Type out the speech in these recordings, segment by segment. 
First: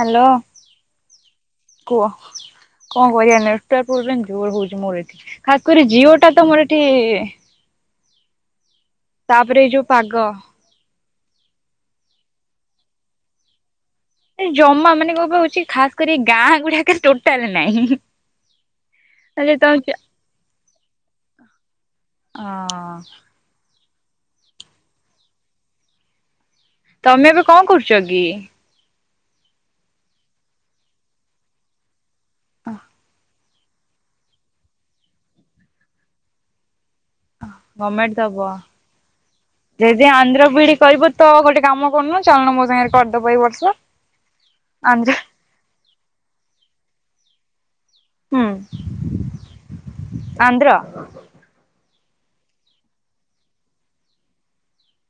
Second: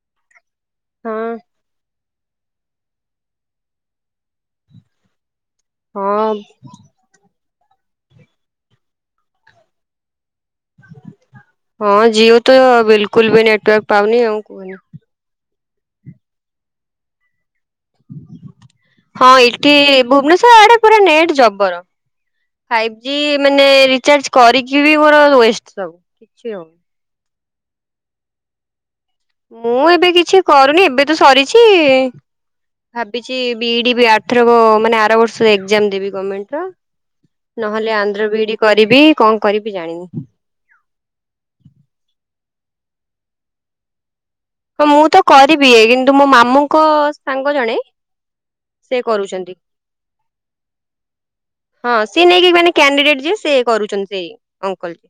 Hello ହଁ କୁହ। କଣ କରିବା ନେଟୱାର୍କ ପ୍ରୋବ୍ଲେ ଜୋର ହଉଚି ମୋର ଏଠି ଖାସ୍ କରି ଜିଓ ହଁ ଟାତ ମୋର ଏଠି ତାପରେ ଏଇ ଯୋଉ ପାଗ ହଁ ଜିଓ ତ ବିଲକୁଲ୍ ବି ନେଟବର୍କ ଏ ଜମା ମାନେ କଣ କଣ ହଉଚି ଖାସ୍ କରି ଗାଁ ଗୁଡ଼ାକ ଟୋଟାଲେ ନାହିଁ। ହଁ ହେଲେ ଏଠି ତମେ ଭୁବେନେସ୍ଵର ଆଡ଼େ ନେଟ୍ ଜବର ହଁ ଫାଇବିଯି ମାନେ ରିଚାର୍ଜ କରିକିବି ମୋର ୱଷ୍ଟ ସବୁ କିଛି ହଉନି। ତମେ ଏବେ କଣ କରୁଚକି? ମୁଁ ଏବେ କିଛି କରୁନି ଏବେତ ସରିଛି ଭାବିଛି କି ବିଡ଼ି ବି ଆରଥରକ ମାନେ ଆର ବର୍ଷ ଏକ୍ଜାମ ଦେବି ଗଣମେଣ୍ଟେର। ନହେଲେ ଗମେଣ୍ଟ ଆନ୍ଧ୍ର ଦବ। ବିଡ଼ି କରିବି କଣ କରିବି ଜାଣିନି। ଆନ୍ଦ୍ରାବିଡ଼ି କରି ତ ଗୋଟେ କାମ କରୁନୁ ଚାଲୁନ ମୋ ସାଙ୍ଗରେ କରିଦବୁ ଏଇ ବର୍ଷ? ହଁ ଆନ୍ଧ୍ର ମୁଁତ କରିବି କିନ୍ତୁ ମୋ ମାମୁଁଙ୍କ ସାଙ୍ଗ ଜଣେ ହୁଁ ସେ କରୁଚନ୍ତି। ଆନ୍ଧ୍ର ହଁ ସିଏ ନେଇକି ମାନେ କ୍ୟାଣ୍ଡିଡେଟ୍ ଯିଏ ସେ କରୁଚନ୍ତି ସେଇ ଅଙ୍କଲ ଯିଏ।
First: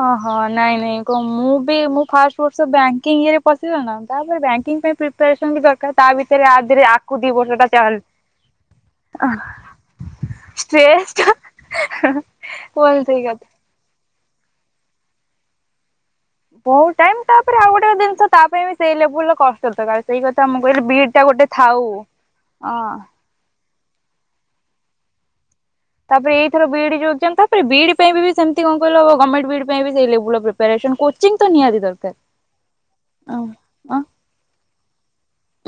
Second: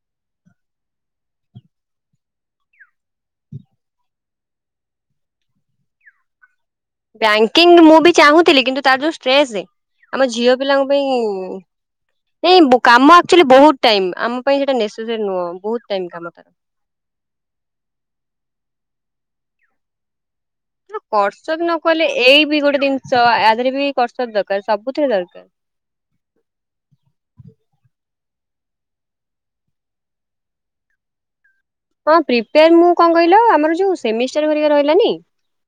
ଓହୋ ନାଇଁ ନାଇଁ କଣ ମୁଁ ବି ମୁଁ ଫାଷ୍ଟ ବର୍ଷ ବ୍ୟାଙ୍କିଙ୍ଗରେ ପଶିଗଲିନା ତାପରେ ବ୍ୟାଙ୍କିଙ୍ଗ ପାଇଁ ପ୍ରିପାରେସନ୍ ଦରକାର ତାଭିତରେ ଆଦିରେ ଆ ଆକୁ ଦି ବର୍ଷଟା ବ୍ୟାଙ୍କିଙ୍ଗ ଚାଲ ମୁଁବି ଚାହୁଁଥିଲି କିନ୍ତୁ ତାର ଯୋଉ ଷ୍ଟ୍ରେସ୍ ଆମ ଝିଅ ପିଲାଙ୍କ ପାଇଁ ଟା ନାଇଁ କୁହନି କାମ ସେଇ କଥା ଆକ୍ଚୁଆଲି ବହୁତ୍ ଟାଇମ୍ ଆମ ପାଇଁ ସେଟା ନେସେସେରି ନୁହଁ ବହୁତ୍ ଟାଇମ୍ କାମଟା ବହୁତ୍ ଟାଇମ୍ ତାପରେ ଆଉ ଗୋଟେ ଜିନିଷ ତା ପାଇଁବି ସେଇ ଲେବୁଲୁର କଷ୍ଟଦ ସେଇ କଥା ମୁଁ କହିଲି ବି କଷ୍ଟବି ନକଲେ ଏଇବି ଗୋଟେ ଜିନିଷ ଆଧରବି କଷ୍ଟ ଦରକାର୍ ସବୁଥିରେ ଦରକାର୍। ତାପରେ ଏଇଥର ବିଡ଼ି ଯୋଉ ଏଗ୍ଜାମ୍ ତାପରେ ବିଡ଼ି ପାଇଁବି ସେମିତି କଣ କହିଲ ଗମେଟ୍ ବିଡ଼ି ପାଇଁବି ସେଇ ଲେବୁଲ୍ ପ୍ରି [inaudible] କୋଚିଂ ତ ନିହାତି ଦରକାର। ହଁ ପ୍ରିପେୟାର ମୁଁ କଣ କହିଲ ଅଁ ଆମର ଯୋଉ ଅଁ ସେମିଷ୍ଟାର ଘରିକା ରହିଲାନି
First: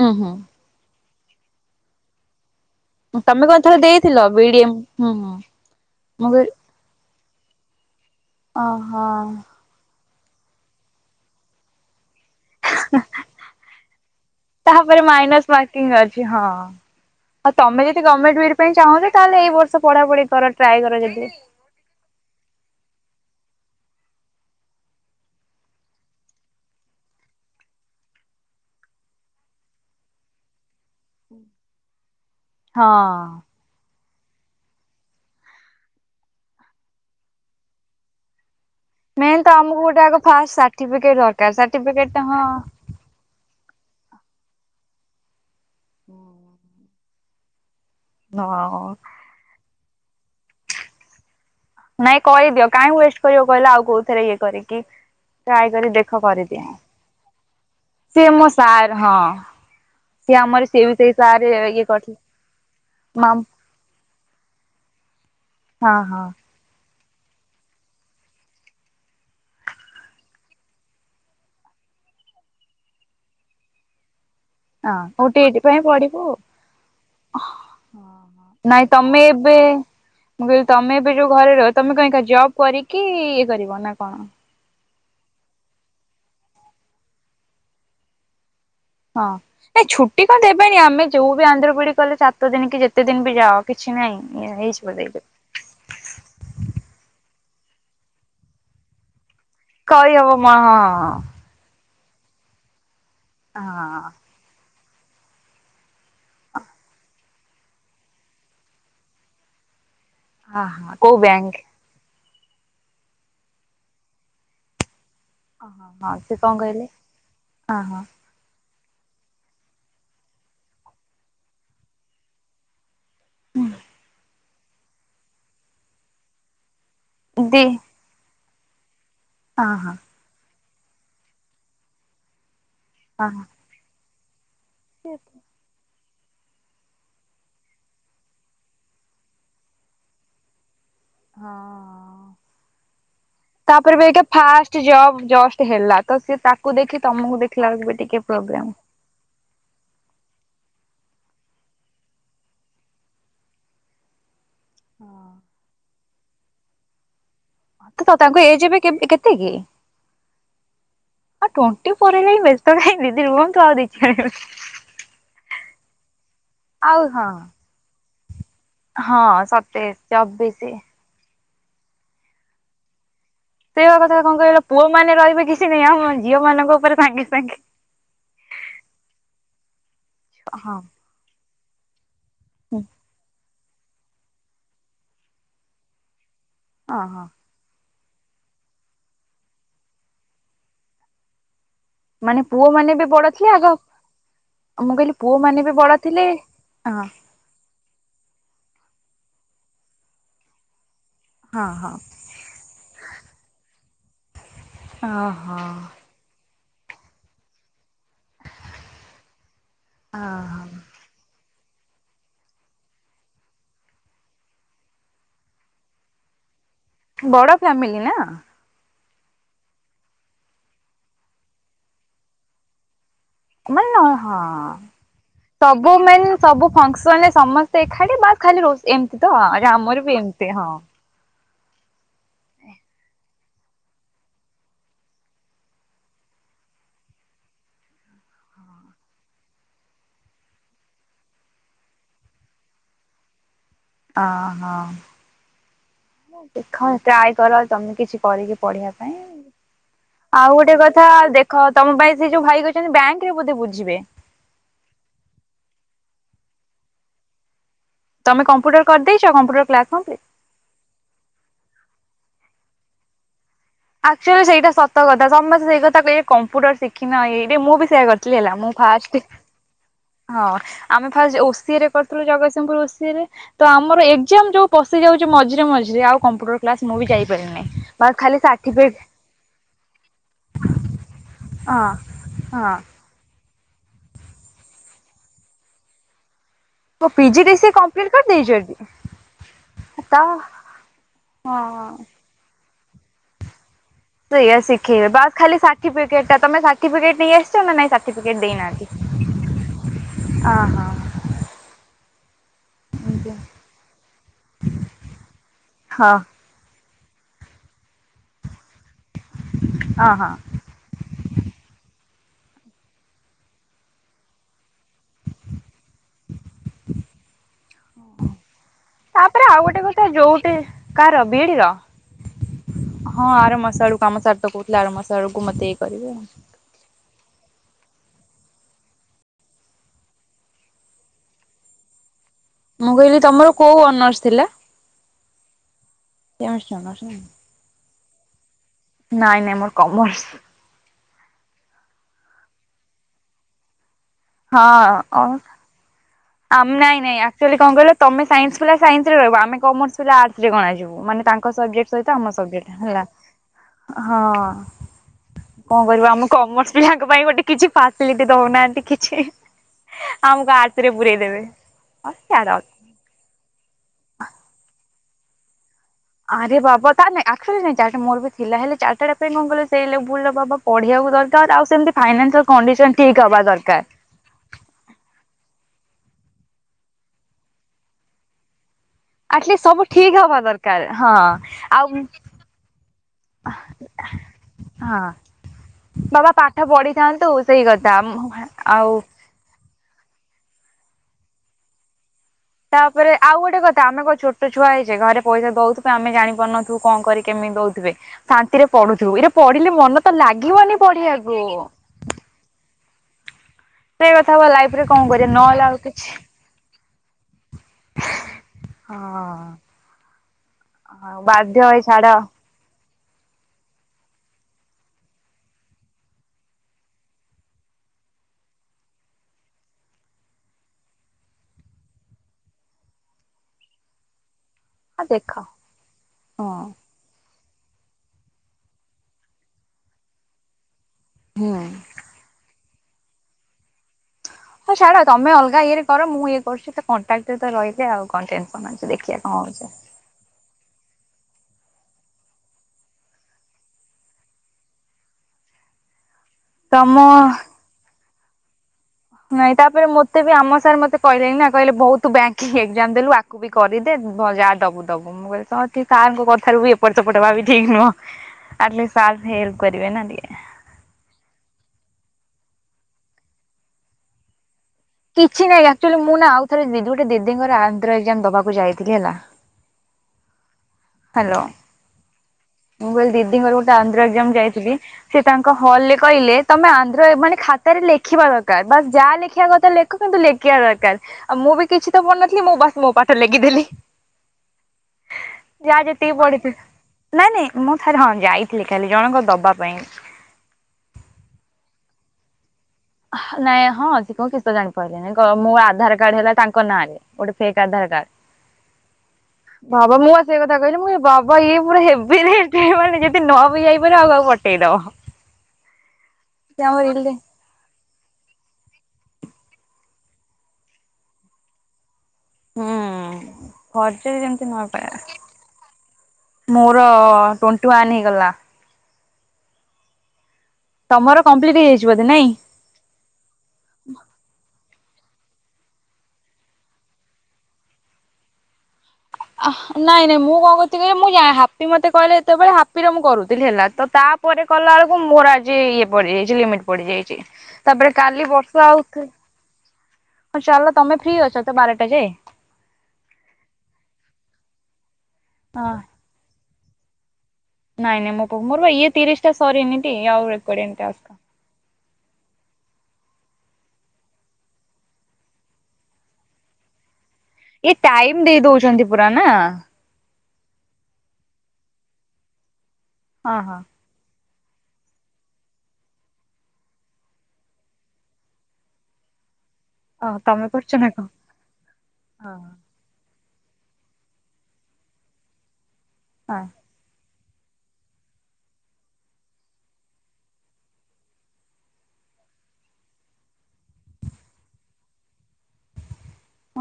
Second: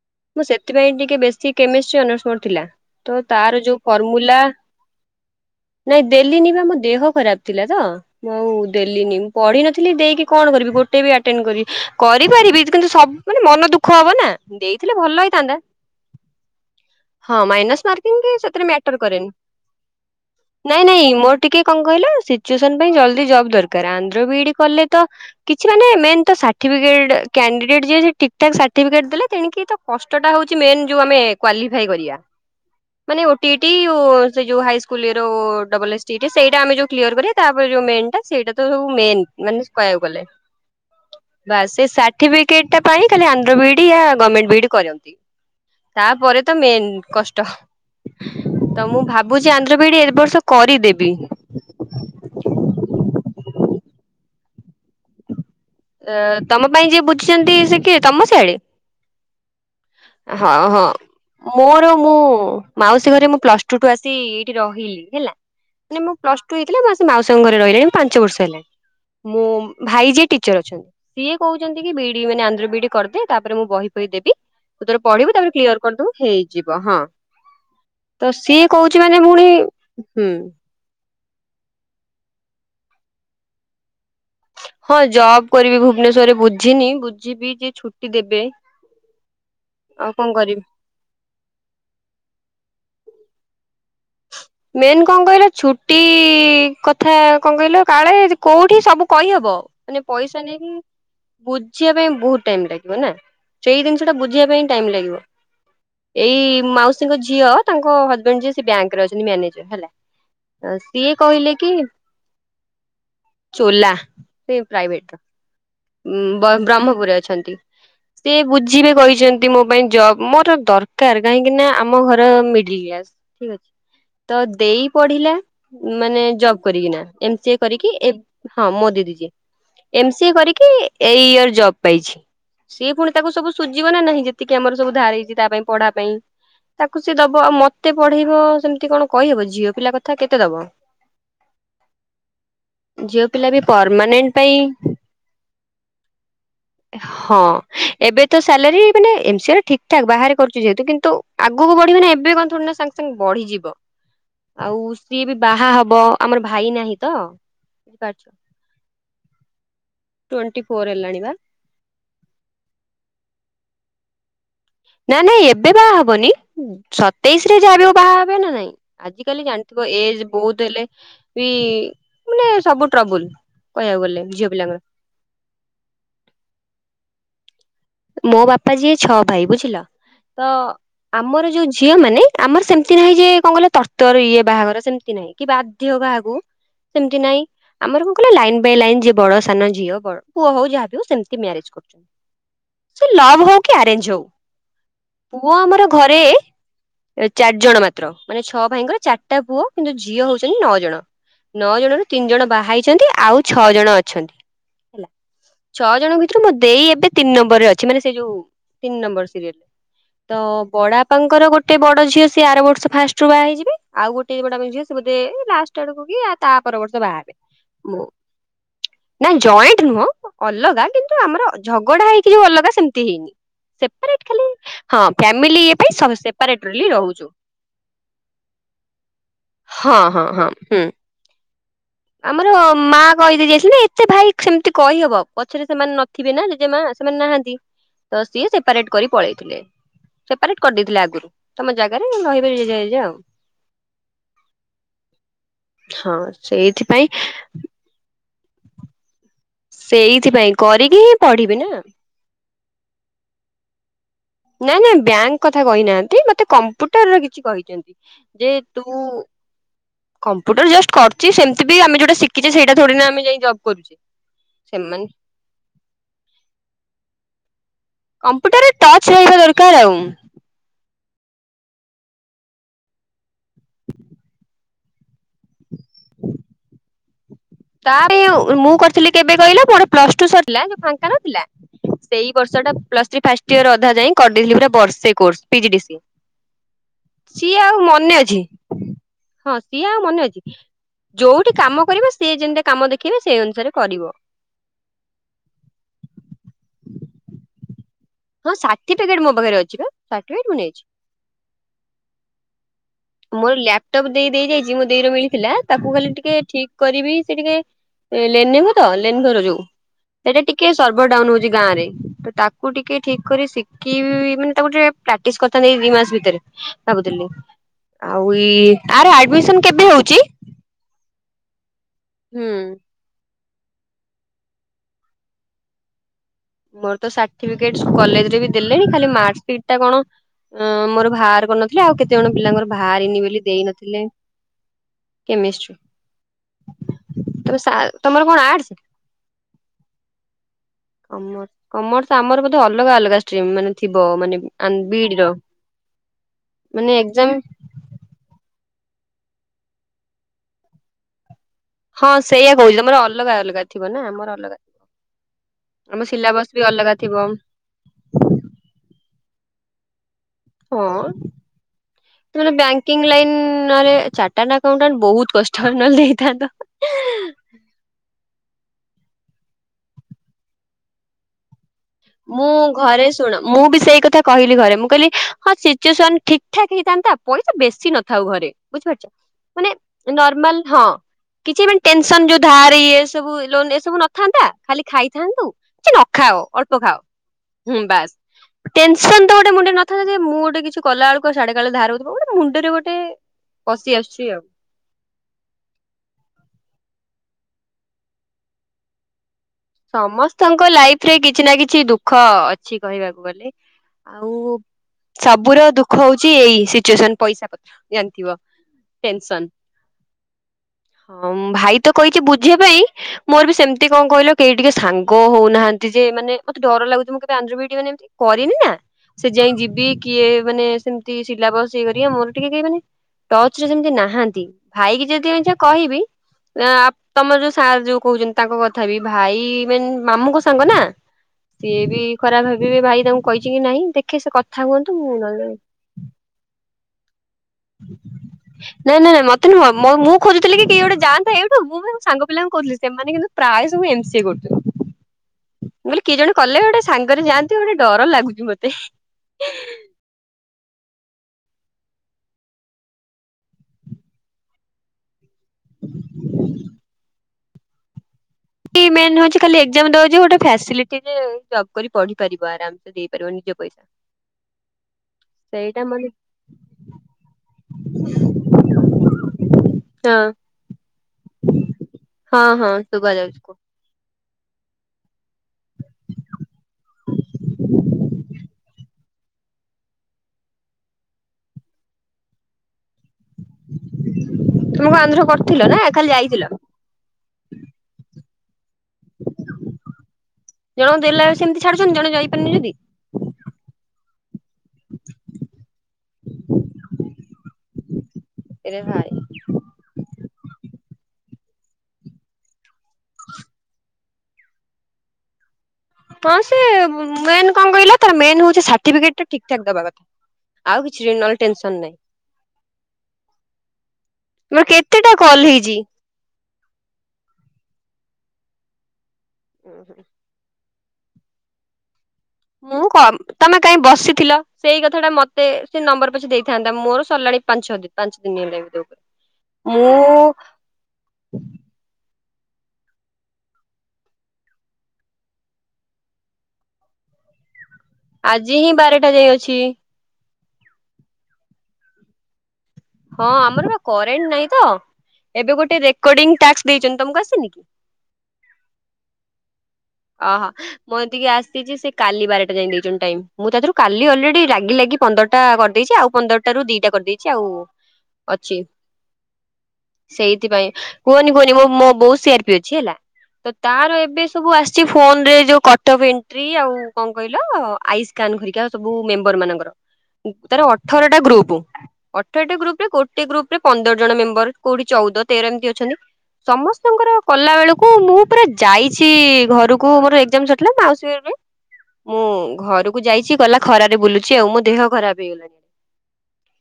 ଉଁ ମୁଁ ସେ ହୁଁ ସେଥିପାଇଁ ଟିକେ ବେଶୀ କେମିଷ୍ଟ୍ରି, ଅନର୍ସ ମୋର ଥିଲା। ତ ତମେ ତାର କଣ ଏଥର ଯୋଉ ଦେଇଥିଲ ଫର୍ମୁଲା ହୁଁ ହୁଁ ମୁଁ ନାଇଁ କହିଲି ଦେଲିନି ପା ମୋ ଦେହ ଖରାପ ଥିଲା ତ ମୁଁ ଆଉ ଓହୋ ଦେଲିିନି ମୁଁ ପଢି ନଥିଲି ଦେଇକି କଣ କରିବି ଗୋ କରି ଦେବି ଆଟେଣ୍ଡ କରି କରିପାରିବି। କିନ୍ତୁ ସବୁ ମାନେ ମନ ଦୁଃଖ ହବ ନା ଦେଇଥିଲେ ତାପରେ ଭଲ ମାଇନସ୍ ହେଇଥାନ୍ତା ମାର୍କିଂ ଅଛି ହଁ। ହଁ ଆଉ ମାଇନ ତମେ ଯଦି ମାର୍କିଙ୍ଗ ଗଭର୍ଣ୍ଣମେଣ୍ଟ ବିଡି ସେଥିରେ ପାଇଁ ମ୍ୟାଟର ଚାହୁଁଛ କରେନି ତାହେଲେ ଏଇ ବର୍ଷ ପଢାପଢି କର ଟ୍ରାଏ ନାଇଁ କର ନାଇଁ ଯଦି। ମୋର ଟିକେ କଣ କହିଲ ସିଚୁଏସନ ପାଇଁ ଜଲଦି ଜବ୍ ଦରକାର ଆନ୍ଧ୍ର ବିଇଡି କଲେ ତ କି କିଛି ମାନେ ସାର୍ଟ କ୍ୟାଣ୍ଡିଡେଟ ଯିଏ ଠିକ ଠାକ ସାର୍ଟିଫିକେଟ ଦେଲେ ତେଣିକି ତ କଷ୍ଟଟା ହଉଛି ମେନ ଯୋଉ ଆମେ କ୍ଵାଲିଫାଇ କରିବା ହଁ ମାନେ ଓଟି ଟି ସେ ଯୋଉ high school double S T T ସେଇଟା ଆମେ ଯୋଉ କ୍ଲିଅର୍ କରିବା ତାପରେ ଯୋଉ ମେନ୍ ଟା ସେଇଟା ତ ସବୁ ମେନ୍ ମାନେ କହିବାକୁ ଗଲେ ବାସ୍ ସାର୍ଟିଫିକ ବା ସେ ସାର୍ଟିଫିକେଟଟା ପାଇଁ ଖାଲି ଆନ୍ଧ୍ର ବିଇଡି ଗମେଣ୍ଟ ବିଇଡି କରନ୍ତି। ତାପରେ ତ ମେନ୍ କଷ୍ଟ ହଁ ତ ମୁଁ ଭାବ ଭାବୁଛି ଆନ୍ଧ୍ର ବି ଇ ଡି ଏ ବର୍ଷ କରିଦେବି। ନାଇଁ କହିଦିଅ କାହିଁକି ୱେଷ୍ଟ କରିବ କହିଲା ଆଉ କୋଉଥିରେ ଇଏ କରିକି ଟ୍ରାଏ କରି ଦେଖ କରିଦିଅ। ଆଛନ୍ତି ସେ କି ସେ ମୋର ସାର ହଁ। ସିଏ ହଁ ଆମର ହଁ ସିଏ ବି ସେଇ ସାର୍ ଇଏ ମୋର ମୁଁ କରିଥିଲେ। ମାଉସୀ ଘରେ ମୁଁ ମାମ୍ ପ୍ଲସ ଟୁ ଆସି ଏଇଠି ରହିଲି ହେଲା ହଁ ମାନେ ମୁଁ ହଁ ପ୍ଲସ ସେ ମାଉସୀଙ୍କ ଘରେ ରହିଲାଣି ପାଞ୍ଚ ବର୍ଷ ହେଲାଣି ମୁଁ ଭାଇ ଯିଏ ଟି ଚର ଅଛନ୍ତି ସିଏ କହୁଛନ୍ତି କି ବିଇଡି ମାନେ ଆନ୍ଧ୍ର ବିଇଡି କରିଦେ ତାପରେ ମୁଁ ବହି ଫହି ଦେବି ତୁ ତୋର ହଁ ପଢିବୁ ତାପରେ ଓଟିଇଟି ପାଇଁ କ୍ଲିୟର କରିଦବୁ ପଢିବୁ ହେଇଯିବ ହଁ। ତ ସିଏ ନାଇଁ କହୁଛି ତମେ ମାନେ ପୁଣି ଏବେ ହୁଁ ମୁଁ କହିଲି ତମେ ବି ଯୋଉ ଘରେ ରହ ତମେ କଁ ଜବ କରିକି ଇଏ କରିବ ନା କଣ? ହଁ ଜବ୍ କରିବି ଭୁବନେଶ୍ଵରରେ ବୁଝିନି ବୁଝିବି ଯେ ଛୁଟି ଦେବେ ହଁ ଏ ଆଉ ଛୁଟି କଣ କରିବି? ଦେବେନି ଆମେ ଯୋଉ ବି ଆନ୍ଧ୍ର ବି ଇ ଡି କଲେ ସାତ ଦିନ କି ଯେତେ ଦିନ ବି ଯାଅ କିଛି ନାହିଁ। ଇଏ ହେଇଯିବ ମେନ୍ ଦେଇଦେବେ କଣ କହିଲେ? ଛୁଟି କଥା କଣ କହିଲ କାଳେ କୋଉଠି ସବୁ କହିହବ? ମାନେ କହିହବ ପଇସା ମା ନେଇକି ହଁ ବୁଝିବା ପାଇଁ ବହୁତ ଟାଇମ ଲାଗିବ ନା ହଁ ସେଇ ହଁ ଜିନିଷଟା ବୁ ଝିବା ପାଇଁ ଟାଇମ ଲାଗିବ ଏଇ ମାଉସୀଙ୍କ ଝିଅ ତାଙ୍କ ହଜବେଣ୍ଡ ଯିଏ ସେ ବ୍ୟାଙ୍କରେ ଅଛ ମାନେଜର ହଁ ହେଲା ହଁ କୋଉ ସିଏ ବ୍ୟାଙ୍କ? କହିଲେ କି? ଚୋଲା ସେ ଓହୋ ହଁ ସେ କଣ ପ୍ରାଇଭେଟର କହିଲେ ବ୍ରହ୍ମପୁରରେ ଅଛନ୍ତି। ହଁ ହଁ ସେ ବୁଝିବେ କହିଛନ୍ତି ମୋ ପାଇଁ ଜବ ମୋର ଦରକାର କାହିଁକି ନା ଆମ ଘର ମିଡିଲ କ୍ଲାସ। ଠିକ ଅଛି ତ ଦେଇ ପଢିଲା ମାନେ ଜବ କରିକିନା ଏମ ସି ଏ ଦି କରିକି ହଁ ମୋ ଦିଦି ଯିଏ। ହଁ ହଁ। ଏମ୍ ସି ଏ କରିକି ଏଇ ଇୟର ଜବ ପାଇଛି ସିଏ ପୁଣି ହଁ ତାକୁ ହଁ। ସବୁ ସୁଝିବ ନା ନାହିଁ ଯେ ତିକି ଆମର ସବୁ ଧାର ହେଇଛି ତା ପାଇଁ ପଢା ପାଇଁ ତାକୁ ସେ ଦବ ଆଉ ମତେ ପଢେଇବ ସେମିତି କଣ କହିହବ ଝିଅ ପିଲା କଥା କେତେ ଦବ? ହଁ ଝିଅ ପିଲା ତାପରେ ବି ଏଇଟା ପରମାନେଣ୍ଟ ପାଇଁ ଫାଷ୍ଟ ଜବ ଜଷ୍ଟ ହେଲା। ତ ସିଏ ତାକୁ ଦେଖି ହଁ ତମକୁ ଦେଖିଲା ବେଳକୁ ବି ଟିକେ ଏବେ ତ ପ୍ରୋବ୍ଲେମ। ସାଲାରୀ ମାନେ ଏମ ସି ଏର ଠିକ୍ ଠାକ୍ ବାହାରେ କରିଛି ଯେହେତୁ କିନ୍ତୁ ଆଗକୁ ବଢିବ ନା ଏବେ କଣ ସାଙ୍ଗେ ସାଙ୍ଗେ ବଢିଯିବ? ହ ଆଉ ସିଏ ବି ବାହା ହବ ଆମର ଭାଇ ନାହିଁ ତ ତ ତ ବୁଝିପାରୁଛ, ତାଙ୍କୁ ଏଜ ଏବେ କେତେକି? ଟ୍ୱେଣ୍ଟି ଫୋର ହେଲାଣି ବା ଟ୍ୱଣ୍ଟି [unintelligible] ବ୍ୟସ୍ତ କାଇଁ ଦି ଦିନ ରୁହନ୍ତୁ ଆଉ ଦେଇ [unintelligible] ନା ନାଇଁ ଏବେ ବାହାହବନି ଆଉ ହଁ ସତେଇଶ ରେ ଯାବେ ବାହା ହେବେ ନା ନାଇଁ। ଆଜି ହଁ କାଲି ଜାଣିଥିବ ସତେଇଶ ଏଜ ବହୁତ ଚବିଶି ହେଲେ ବି ମାନେ ସବୁ ଟ୍ରବୁଲ। ସେଇ କହିବାକୁ କଥା ଗଲେ କଣ ଝିଅ କହିଲା ପିଲାଙ୍କର ପୁଅ ମାନେ ରହିବେ କିଛି ନାଇଁ ଆମ ଝିଅ ମାନଙ୍କ ଉପରେ ସାଙ୍ଗେ ସାଙ୍ଗେ ମୋ ବାପା ଯିଏ ଛଅ ଭାଇ ବୁଝିଲ ତ ହଁ ଆମର ଯୋଉ ଝିଅ ମାନେ ଆମର ସେମିତି ନାହିଁ ଯେ କଣ କଲେ ତର୍ତ୍ତର ଇଏ ବାହାଘର ସେମିତି ନାହିଁ କି ବାଧ୍ୟ କାହାକୁ ସେମିତି ଓହୋ ନାହିଁ। ଆମର କଣ କିଲ ଲାଇନ ବାଇ ଲାଇନ୍ ଯିଏ ବଡ ସାନ ଝିଅ ବଡ ପୁଅ ହଉ ଯାହା ବି ହଉ ସେମିତି ମ୍ୟାରେଜ କରୁଛନ୍ତି। ମାନେ ପୁଅ ମାନେ ସେ ବି ବଡ ଲଭ୍ ଥିଲେ ହଉ କି ଆଗ ଆରେଞ୍ଜ ହଉ ମୁଁ କହିଲି ପୁଅ ମାନେ ବି ଆମର ବଡ ଘରେ ଥିଲେ ହଁ ଚାରି ଜଣ ମାତ୍ର ମାନେ ଛଅ ଭାଇଙ୍କର ଚାରିଟା ପୁଅ କିନ୍ତୁ ଝିଅ ହଉଛନ୍ତି ନଅ ଜଣ। ହଁ ନଅ ହଁ ଜଣ ର ତିନି ଜଣ ବାହାଇଛନ୍ତି ଆଉ ଛଅ ଜଣ ଅଛନ୍ତି। ହେଲା ଓହୋ ଛଅ ଜଣଙ୍କ ଭିତରୁ ମୋ ଦେଇ ଏବେ ତିନି ନମ୍ବରରେ ଅଛି ମାନେ ସେ ଯୋଉ ତିନି ନମ୍ବର ସିରିଏଲରେ। ତ ଓହୋ ବଡା ବାପାଙ୍କର ଗୋଟେ ବଡ ଝିଅ ସିଏ ଆର ବର୍ଷ ଫାଷ୍ଟରୁ ବାହା ହେଇଯିବ ଆଉ ଗୋଟେଡ ଝିଅ ସେ ବୋେ ଲାଷ୍ଟ ଆଡକୁ ତା ପରବର୍ତ୍ତ ବାହା ହେବେ। ବଡ ଫ୍ୟାମିଲି ମୁଁ ନା ନା ଜଏଣ୍ଟ ନୁହଁ ଅଲଗା କିନ୍ତୁ ଆମର ଝଗଡା ହେଇକି ଯୋଉ ଅଲଗା ସେମିତି ହେଇନି। ମାନେ ସେପାରେଟ ହଁ ଖାଲି ହଁ ଫ୍ୟାମିଲି ଇଏ ପାଇଁ ସବୁ ମ ସ ସବୁ ସେପାରେଟଲି ରହୁଛୁ। ଫଙ୍କସନ ସମେ ଦେଖାଣି ବାସ ଖାଲି ରୋଷ ଏମିତି ତ ଆ ଆମର ବି ଏମିତି ହଁ। ଆମର ମା କହିଦେଇ ଯାଇଥିଲେ ନା ଏତେ ଭାଇ ସେମିତି କହିହବ ପଛରେ ସେମାନେ ନଥିବେ ନା ଯେ ମା ସେମାନେ ନାହାନ୍ତି ତ ସିଏ ସେପାରେଟ କରି ପଳେଇଥିଲେ। ସେପାରେଟ କରିଦେଇଥିଲେ ଆଗରୁ ତମ ଜାଗାରେ ରହିବେ ଯେଝା ଯେଝା ଆଉ। ଓହୋ ହଁ ଶିଖ ସେଇଥିପାଇଁ ଟ୍ରାଏ କର ତମେ କିଛି କରିକି ପଢିବା ପାଇଁ ସେଇଥିପାଇଁ ଆଉ ଗୋଟେ କରିକି କଥା ହିଁ ପଢିବେ ଦେଖ ନା। ତମ ପାଇଁ ସେ ଯୋଉ ଭାଇ କହିଛନ୍ତି ବ୍ୟାଙ୍କ୍ ରେ ବୋଧେ ବୁଝିବେ। ନାଇଁ ନାଇଁ ବ୍ୟାଙ୍କ କଥା କହିନାହାନ୍ତି ମତେ କମ୍ପ୍ୟୁଟର କିଛି କହିଛନ୍ତି। ତମେମ୍ୁଟ କରିଦେଇଛ କମ୍ପୁଟର କ୍ସ କମ୍ପଟ ଟୋଟା ଜଷ୍ଟ କରିଛି ସେମତି ବିମେ ଯଉଟ ଶିଖିେ ସେଇଟାଥ ଆମ ଯାଇ କରୁଛେ। ଆକ୍ଚୁଆଲି ସେଇଟା ସତ ସେମାନେ କଥା ସମସ୍ତେ ସେଇ କଥା କହିଲେ କମ୍ପ୍ୟୁଟର ଶିଖିିନଁ ଏଇ ମୁଁ ବି ସେଇଆ କରିଥିଲି ହେଲା କମ୍ପ୍ୟୁଟରରେ ମୁଁ ଫାଷ୍ଟ ଟଚ ରହିବା ଦରକାର ଆଉ। ହଁ ଆମେ ଫାଷ୍ଟ ଓସିଏ ରେ କରିଥିଲୁ ଜଗତସିଂହପୁର ଓସିଏରେ ତ ଆମର ଏଜାମ ଯୋଉ ପଶିଯାଉଛି ମଝିରେ ମଝିରେ ଆଉ କମ୍ପ୍ୟୁଟର କ୍ଲାସ୍ ମୁଁ ବି ଯାଇପାରିନିଁ। ତା ମୁଁ କରିଥିଲି କେବେ କହିଲା ପୋର ପ୍ଲସ ଟୁ ସରିଥିଲା ଯୋଉ ଫାଙ୍କା ନଥିଲା। ସେଇ ହଁ ବର୍ଷ ଟା ହଁ। ପ୍ଲସ ଫ ଇୟର ଅଧା ଯାଇ କରିଦେଇଥିଲି ପୁରା ବର୍ଷେ କୋସ ପିଡି ସ ତ ପିଜି ଦେଇ ସେ କମ୍ପ୍ଲିଟ୍ କରିଦେଇଛ କି? ହଁ ସିଏ ଆଉ ମନେ ଅଛି ଯୋଉଠି କାମ ହଁ। କର ସିଏ ଯେମିତି କାମ ଦେଖେଇବେ ସେଇ ଅନୁସାରେ କରିବ। ସେଇ ଶିଖିେ ବସ୍ ଖଲି ସାର୍ଟିଫିକେଟ ତେ ସାର୍ଟିଫିକେଟ ନେଇ ଆସଛ ନା ନାଇଁ। ସର୍ଟିଟିଫିକେଟ୍ ହଁ ସାର୍ଟିଫିକେଟ ମୋ ପାଖରେ ଅଛି ବା ଦନାନ୍ତି ସାର୍ଟିଫିକେଟ ହ ମୁଁ ନେଇଛି। ହଁ। ମୋର ଲାପଟପ୍ ଦେଇ ଦେଇ ଯାଇଛି ମୋ ଦେଇ ର ମିଳିଥିଲା ତାକୁ ଖାଲି ହଁ ଟିକେ ଠିକ କରିବି ସେ ଟିକେ ଲେନ ନେବ ତ ଲେନଘର ଯୋ ହଁ ହଁ ସେଟା ଟିକେ ଟିକେ ସର୍ଭରଡାଉନ ହଉଛି ଗାଁରେ ତାକୁ ଟିକେ ଠିକ କରି ଶିଖିି ମାନେ ତାକୁ ଟିକେ ପ୍ରାକ୍ଟିସ କରିଥାନ୍ତି ଏ ଦି ମାସ ଭିତରେ ଭାବୁଥିଲି। ଆଉଇ ଆ ଆଡମିସନ କେବେ ହଉଛି? ଏେ କାହାର ବିଡିର ହୁଁ। ହଁ ଆର ମଶା ବେଳକୁ କାମ ସାର୍ ତ କହୁଥିଲେ ଆର ମଶା ବେକୁ ମୋତେ ଏଇ କରିବ ଆଉ। ମୋର ତ ସାର୍ଟିଫିକେଟ କଲେଜରେ ବି ଦେଲେଣିି ଖାଲି ମ ଟା କଣ? ଅ ମୋର ବାହାର କରିନଥିଲା ଆଉ କେତେ ଜଣ ପିଲାଙ୍କର ମୁଁ କହିଲି ବାହାରିନି ବୋଲି ତମର ଦେଇ କୋଉ ନଥିଲେ ଅନର୍ସ ଥିଲା କେମିଛୁ କେମିଷ୍ଟ୍ରି ଅନର୍ସ ନା ତମ ସା ତମର କଣ ଆର୍ଟସ? ନାଇଁ ନାଇଁ ମୋର କମର୍ସ। କମ କମର୍ସ ଆମର ଅଲଗା ଅଲଗା ଷ୍ଟ୍ରିମ ମାନେ ଥିବ ମାନେ ବିଡି ର ହଁ ଆମ୍ ମାନେ ନାଇଁ ନାଇଁ ଏକ୍ଜାମ ଆକ୍ଚୁଆଲି କଣ କହିଲ ତମେ ସାଇନ୍ସ ପିଲା ସାଇନ୍ସରେ ରହିବ ଆମେ କମର୍ସ ପିଲା ଆଡର୍ସରେ ଗଣାଯିବୁ ମାନେ ତାଙ୍କ ସବଜେକ୍ଟ ସହିତ ହଁ ଆମ ସେଇଆ ସବଜେଟ୍ କହୁଛି ତମର ହେଲା ଅଲଗା ଅଲଗା ଥିବ ନା ହଁ। ଆମର ଅଲଗା କଣ କରିବା ଆମ ସିଲାବସ ବି କମର୍ସ ଅଲଗା ପିଲାଙ୍କ ଥିବ ପାଇଁ ଗୋଟେ କିଛି ଫାସ୍ ଲିଟି ଦଉନାହାନ୍ତି କିଛି ଆମକୁ ଆର୍ଡସ ରେ ପୁରେଇ ଦେବେ ହ ତୁ ଛାଡ। ନହେଲେ ବ୍ୟାଙ୍କ୍ କିଙ୍ଗ ଲାଇନ୍ ନହେଲେ ଚଟାର୍ଡଆକାଉଡେଣ୍ଟ ବହୁତ କଷ୍ଟ ନହେଲେ ଦେଇଥାନ୍ତ ଆରେ ବାବା ତାହନେ ଆ [unintelligible] ଚାଟ୍ ମୋର ବି ଥିଲା ହେଲେ ଚଟାର୍ଡଆକାଉଡେଣ୍ଟ କଣ କହିଲ ସେଇ ଲେବୁଲର ବାବା ପଢିବାକୁ ଦରକାର ଆଉ ସେମିତି ଫାଇନାନ୍ସିଆଲ ମୁଁ କଣ୍ଡିସନ ଘରେ ଠିକ ଶୁଣ ହବା ମୁଁ ବି ଦରକାର। ସେଇ କଥା କହିଲି ଘରେ ମୁଁ କହିଲି ହଁ ସିଚୁଏସନ ଠିକ୍ ଠାକ୍ ହେଇଥାନ୍ତା ପଇସା ବେଶୀ ନଥାଉ ଘରେ ବୁଝିପାରୁଚ? ଆଟଲିଷ୍ଟ ମାନେ ସବୁ ଠିକ ହବା ନର୍ମାଲ ଦରକାର ହଁ କିଛି ମାନେ ଆଉ ଟେନସନ୍ ଯୋଉ ଧାର ଇଏ ସବୁ ଲୋନ୍ ଏ ସବୁ ନଥାନ୍ତା ଖାଲି ହଁ ଖାଇଥାନ୍ତୁ କି ନ ବାବା ଖାଅ ପାଠ ଅଳ୍ପ୍ ପ ଖାଅ ପଢିଥାନ୍ତୁ ସେଇ ହୁଁ କଥା ବାସ୍ ଆଉ ଟେନସନ୍ ତ ଗୋଟେ ମୁଣ୍ଡରେ ନ ଥାନ୍ତା ଯେ ମୁଁ ଗୋଟେ କିଛି କଲାବେଳକୁ ସାଢେ କାଳେ ଧାର ହଉଥିବ ଗୋଟେ ମୁଣ୍ଡରେ ଗୋଟେ ତାପରେ ଆଉ ଗୋଟେ କଥା ପଶି ଆମେ କଣ ଆସୁଛି ଆଉ ଛୋଟଛୁ ଛୁଆ ହେଇଚେ ଘରେ ପଇସା ଦଉଥିବେ ଆମେ ଜାଣିପାରୁନଥିବୁ କଣ କରି କେମିତି ଦଉଥିବେ ଶାନ୍ତିରେ ପଢୁଥିବୁ ଇଟା ପଢିଲେ ମନ ତ ସମସ୍ତଙ୍କ ଲାଗିବନି ଲାଇଫ ରେ ପଢିବାକୁ କିଛି ନା କିଛି ଦୁଃଖ ଅଛି କହିବାକୁ ଗଲେ ସେ କଥା ବା ଆଉ ଲାଇଫ ରେ କଣ କରିବା ନହେଲେ ସବୁର ଆଉ ଦୁଃଖ କିଛି ହଉଚି ଏଇ ସି ସିଚୁଏସନ୍ ପଇସା କଥ ଜାଣିଥିବ ହଁ ଟେନସନ୍ ଆଉ ହଁ ବାଧ୍ୟ ଭାଇ ହେଇ ତ ଛାଡ କହିଚି ବୁ୍ଝ୍ ଝିବା ପାଇଁ ମୋର ବି ସେମିତି କଣ କହିଲ କେହି ଟିକେ ସାଙ୍ଗ ହଉନାହାନ୍ତି ଯେ ମାନେ ମତେ ଡର ଲାଗୁଚି ମୁଁ କେବେ ଆନ୍ଧ୍ର ବିଡି ମାନେ ଏମତି କରିନି ନା ସେ ଯାଏଁ ଯିବି କିଏ ମାନେ ସେମିତି ସିଲାବସ୍ ଇଏହରିକା ମୋର ଟିକେ କେହି ମାନେ ଟଚ୍ ରେ ସେମିତି ନାହାନ୍ତି। ଭାଇ ଆଉ କିି ଯଦି ଦେଖ ଏଇଁଖା କହିବି ହଁ ଆଁ ତମର ଯୋଉ ସାର୍ ଯୋଉ କହୁଚନ୍ତି ତାଙ୍କ କଥା ବି ଭାଇ ମାନେ ମାମୁଁଙ୍କ ସାଙ୍ଗ ନା ହୁଁ। ସିଏ ବି ଖରାପ ଭାବି ବେ ଭାଇ ତାଙ୍କୁ କହିଚି କି ନାଇଁ ଦେଖେ ସେ କ ହଁ ଛାଡ ତମେ ଅଲଗା ଇଏରେ କର ମୁଁ ଇଏ କରୁଚି ତ କଣ୍ଟାଟରେ ରହିଲେ ଆଉ କଣ ଟେନସନ୍ ଅଛି ନାଇଁ ନାଇଁ ଦେଖିଆ ନାଇଁ କଣ ମତେ ନୁହଁ ହଉଚି। ମୋ ମୁଁ ଖୋଜୁଥିଲି କି କିଏ ଗୋଟେ ଯାଆନ୍ତା ଏଇଠୁ ମୁଁ ବି ମୋ ସାଙ୍ଗ ପିଲାଙ୍କୁ କହୁଥିଲି ସେମାନେ କିନ୍ତୁ ପ୍ରାୟ ସବୁ ଏମ୍ ସିଏ କରୁଚନ୍ତି। [unintelligible] ମୁଁ କହିଲି କିଏ ଜଣେ କଲେ ଗୋଟେ ସାଙ୍ଗରେ ତମ ଯାଆନ୍ତି ଗୋଟେ ଡର ଲାଗୁଚି ମତେ। ନାଇଁ ତାପରେ ମୋ ତେବେ ଆମ ସାର୍ ମୋତେ କହିଲେଣି ନା କହିଲେ ବହୁତ ବ୍ୟାଙ୍କିଙ୍ଗି ଏଗକ୍ଜାମ ଦେଲୁ ଆକୁ ବି କରିଦେ ବ ଯାହା ଦେବୁ ଦେବୁ ମୁଁ କହିଲି ତ ଟିକେ ସାର୍ ଙ୍କ କଥାରୁ ବି ଏପଟ ସେପଟ ହବାବି ଠିକ୍ ନୁହଁ। ସେଠି ଆଟଲିଷ୍ଟ ମେନ୍ ସାର୍ ହଉଚି ହେଲ୍ପ ଖାଲି କରିବେ ଏକ୍ଜାମ ନା ଦବାକୁ ଯିବୁ ଟିକେ। ଗୋଟେ ଫ୍ୟାସଲିଟ [unintelligible] ଜବ୍ କରି ପଢି ପାରିବ ଆରାମସେ ଦେଇପାରିବ ନିଜ ପଇସା। କିଛି ନାଇଁ ସେଇଟା ଆକଚୁଆଲି ମାନେ ମୁଁ ନା ଆଉ ଥରେ ଦିଦି ଗୋଟେ ଦିଦିଙ୍କର ଆନ୍ଦ୍ର ଏକ୍ଜାମ ଦବାକୁ ଯାଇଥିଲି ହେଲା ହଁ ହ୍ୟାଲୋ ହଁ ହଁ ଶୁବାଯାଉଚି। ତା ଆନ୍ଧ୍ର ଏକଜାମ୍ ଯାଇଥିଲି ସେ ତାଙ୍କ ହଲରେ କହିଲେ ତମେ ଆନ୍ଧ୍ର ଏ ମାନେ ଖାତାରେ ଲେଖିବା ଦରକାର ବାସ୍ ଯାହା ଲେଖିବା କଥା ଲେଖ କିନ୍ତୁ ଲେଖିବା ଦରକାର ଆଉ ମୁଁ ବି କିଛି ତ ପଢିନଥିଲି ମୁଁ ବାସ ମୋ ପାଠ ଲେଖିଦେଲି। ତମେ କଣ ଆନ୍ଧ୍ର କରିଥିଲ ନା ଯାହା ଯେତିକି ଖାଲି ଯାଇଥିଲ? ପଡିଥିଲା। ନାଇଁ ନାଇଁ ମୁଁ ଥରେ ହଁ ଯାଇଥିଲି ଖାଲି ଜଣଙ୍କ ଦବା ପାଇଁ। ଜଣଙ୍କୁ ଦେଲାବେଳେ ସେମତି ଛାଡୁଚନ୍ତି ଜଣେ ଯାଇପାରୁନି ଯଦି? ନାଇଁ ହଁ ଯିବ କିଛି ସେ ଜାଣି ପାରିଲେନି କ ମୋ ଆଧାର କାର୍ଡ ହେଲା ତାଙ୍କ ନାଁରେ ଗୋଟେ ଫେକ୍ ଆଧାର କାର୍ଡ ଇରେ ଭାଇ। ବାବା ମୁଁ ବା ସେଇ କଥା କହିଲି ମୁଁ ବାବା ଇଏ ପୁରା ହେବିିରେଟ ଏ ମାନେ ସିଏ ବି ନ ବି ଯାଇପାରେ ଆଉ କାହାକୁ ପଠେଇଦବ। କଣ ସେ ଆମ ରିଲ୍ ରେ ମେନ୍ କଣ କଇଲ ତାର ମେନ୍ ହଉଚି ସାର୍ଟିଫିକେଟ ଟା ଠିକ ଠାକ ଦବା କଥା ଆଉ କିଛି ନହଲେ ଟେନସନ ନାହିଁ। ହୁଁ। ଫର୍ଜରୀ ଯେମିତି ନ ତମ ପାଏ କେତେଟା କଲ ହେଇଚି? ମୋର ଟ୍ୱେଣ୍ଟି ୱନ୍ ହେଇଗଲା। ଓୁଁ ହୁଁ। ତମର କଂପ୍ଲିଟ୍ ହେଇଯାଇିଚି ବୋଧେ ନାଇଁ? ମୁଁ କମ୍ ତମେ କାଇଁ ବସିଥିଲ ସେଇ କଥା ଟା ମତେ ସେ ନମ୍ବର ପଛ ଦେଇଥାନ୍ତା ମୋର ସରିଲାଣି ପାଞ୍ଚ ଛ ଦିନ ପାଞ୍ଚ ଦିନି ହେଲାଣି। ଅ ହ ନାଇଁ ନାଇଁ ମୁଁ କ ମୁଁ ଯାଏ ହାପି ମତେ କହିଲେ ଏତେବେଳେ ହାପିର ମୁଁ କରୁଥିଲ ହେଲା ତ ତାପରେ କଲା ବେଳକୁ ମୋର ଆ ଜି ଇଏ ପଡିଯାଇଚି ଲିମିଟ ପଡିଯାଇଚି ତାପରେ କାଲି ଆଜି ବର୍ଷା ହିଁ ଆଉଥ ବାରଟା ଯାଇ ଅଛି ହଁ ଚାଲ ତମେ ଫ୍ରି ଅଛ ତ ବାରଟା ଯାଏ? ହଁ ଆମର ବା କରେଣ୍ଟ ନାଇଁ ତ ଏବେ ହଁ ଗୋଟେ ରେକର୍ଡିଙ୍ଗ ଟାକ୍ସ ଦେଇଛନ୍ତି ତମକୁ ଆସନି। ନାଇଁ ନାଇଁ ମୋ ପାଖକୁ ମର ବା ଏ ତିରିଶଟା ସରିନି ତି ଆଉ ଅହ ରେକଡ଼ିଂ ଟାସ [unintelligible] କାଲି ବାରଟା ଯାଇ ଦେଇଚନ୍ତି ଟାଇମ ମୁଁ ତାରୁ କାଲି ଅଲରେଡି ରାଗି ଲାଗି ପନ୍ଦରଟା କରିଦେଇଚି ଆଉ ପନ୍ଦର ଟା ରୁ ଦିଟା କରିଦେଇଚି ଆଉ ଏ ଟାଇମ ଦେଇ ଅଛି ଦଉଚନ୍ତି ପୁରା ନା। ସେଇଥିପାଇଁ କୁହନି କୁହନି ମୋ ବହୁତ ସି ଆର ପି ଅଛି ହେଲା। ହଁ ତ ହଁ ତାର ଏବେ ସବୁ ଆସିଚି ଫୋନରେ ଯେଉ କଟ୍ ଅଫ୍ ଏଣ୍ଟ୍ରି ଆଉ କଣ କହିଲ ଆଇସ୍କାନ ଖରିକା ସବୁ ମେମ୍ବର ମାନଙ୍କର। ଓହୋ ତମେ ତାର କରୁଛ ନା କଣ? ଅଠରଟା ଗ୍ରୁପ। ଗୋଟେ ଗୋଟେ ହଁ ଗ୍ରୁପ ରେ ଗୋଟେ ଗ୍ରୁପ ରେ ପନ୍ଦର ଜଣ ମେମ୍ବର କୋଉଠି ଚଉଦ ତେର ଏମିତି ଅଛନ୍ତି। ହଁ। ସମସ୍ତଙ୍କର କଲା ବେଳକୁ ମୁଁ ପୁରା ଯାଇଚି ଘରକୁ ମୋର ଏକ୍ଜାମ ସରିଥିଲା ମାଉସୀ ଘରେ ରୁଏ। ମୁଁ ଘରକୁ ଯାଇଚି ଗଲା ଖରାରେ ବୁଲୁଚି ଆଉ ମୋ ଦେହ ଖରାପ ହେଇଗଲାଣି।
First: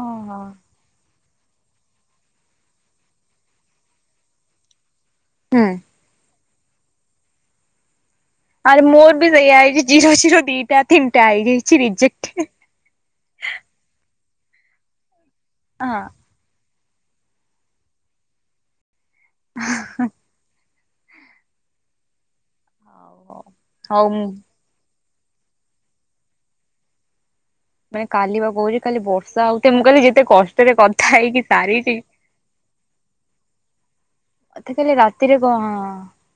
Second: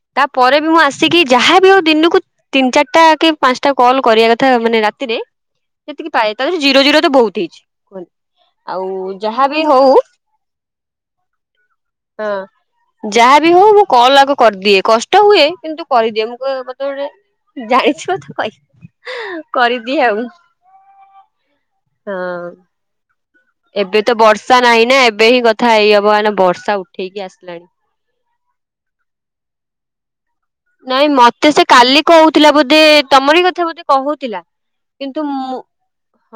ଓହୋ ପରେ ବି ମୁଁ ଆସିି ସିକି ଯାହାବ ଆଉ ଦିନକୁ ତିନି ଚାରିଟା କି ପାଞ୍ଚଟା କଲ କରିବା କଥା ମାନେ ରାତିରେ ହୁଁ। ସେତିକି ପାଏ ତାରେ ଜିରୋ ଜିର ତ ବହୁତ ହେଇଚି। ଆରେ ମୋର ବି ସେଇଆ ହେଇଚି ଜିରୋ ଜିରୋ ଦିଟା ତିନିଟା ହେଇଯାଇଚି ରିଯେକ୍ଟ। ଯାହାବି ହଉ ମୁଁ କଲ ଆଗ କରିଦିଏ କଷ୍ଟ ହୁଏ କିନ୍ତୁ ହଁ ହଉ କରିଦିଏ। ମୁଁ [unintelligible] ଜାଣିଛ ତ କହି କରିଦିଏ ଆଉ। ହଁ। ଓ ଏବେ ତ ବର୍ଷା ନାହିଁ ନା ଏବେ ହିଁ କଥା ହେଇ ହବ କାନ ବର୍ଷା ଉଠେଇକି ଆସିଲାଣି। ମାନେ କାଲି ବା କହୁଚି କାଲି ବର୍ଷା ହଉଥାଏ ମୁଁ କାଲି ଯେତେ କଷ୍ଟ ନାଇଁ ମତେ ସେ କାଲି କହୁଥିଲା ବୋଧେ ତମରି କଥା ବୋଧେ କହୁଥିଲା। ମତେ କହିଲେ କିନ୍ତୁ ରାତିରେ ମୁଁ କଣ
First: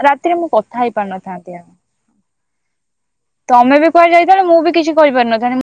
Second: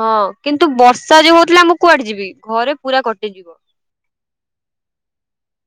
ହଁ ରାତିରେ ମୁଁ କିନ୍ତୁ କଥା ହେଇ ବର୍ଷା ଯୋଉ ପାରିନଥାନ୍ତି ହଉଥିଲା ଆଉ। ଆ ମୁ କୁଆଡେ ଯିବି ଘରେ ପୁରା କ ତମେ ବି କୁଆଯାଇଥାନ୍ତ ତେଲେ ମୁଁ ବି କିଛି କହିପାରିନଥାନ୍ତି।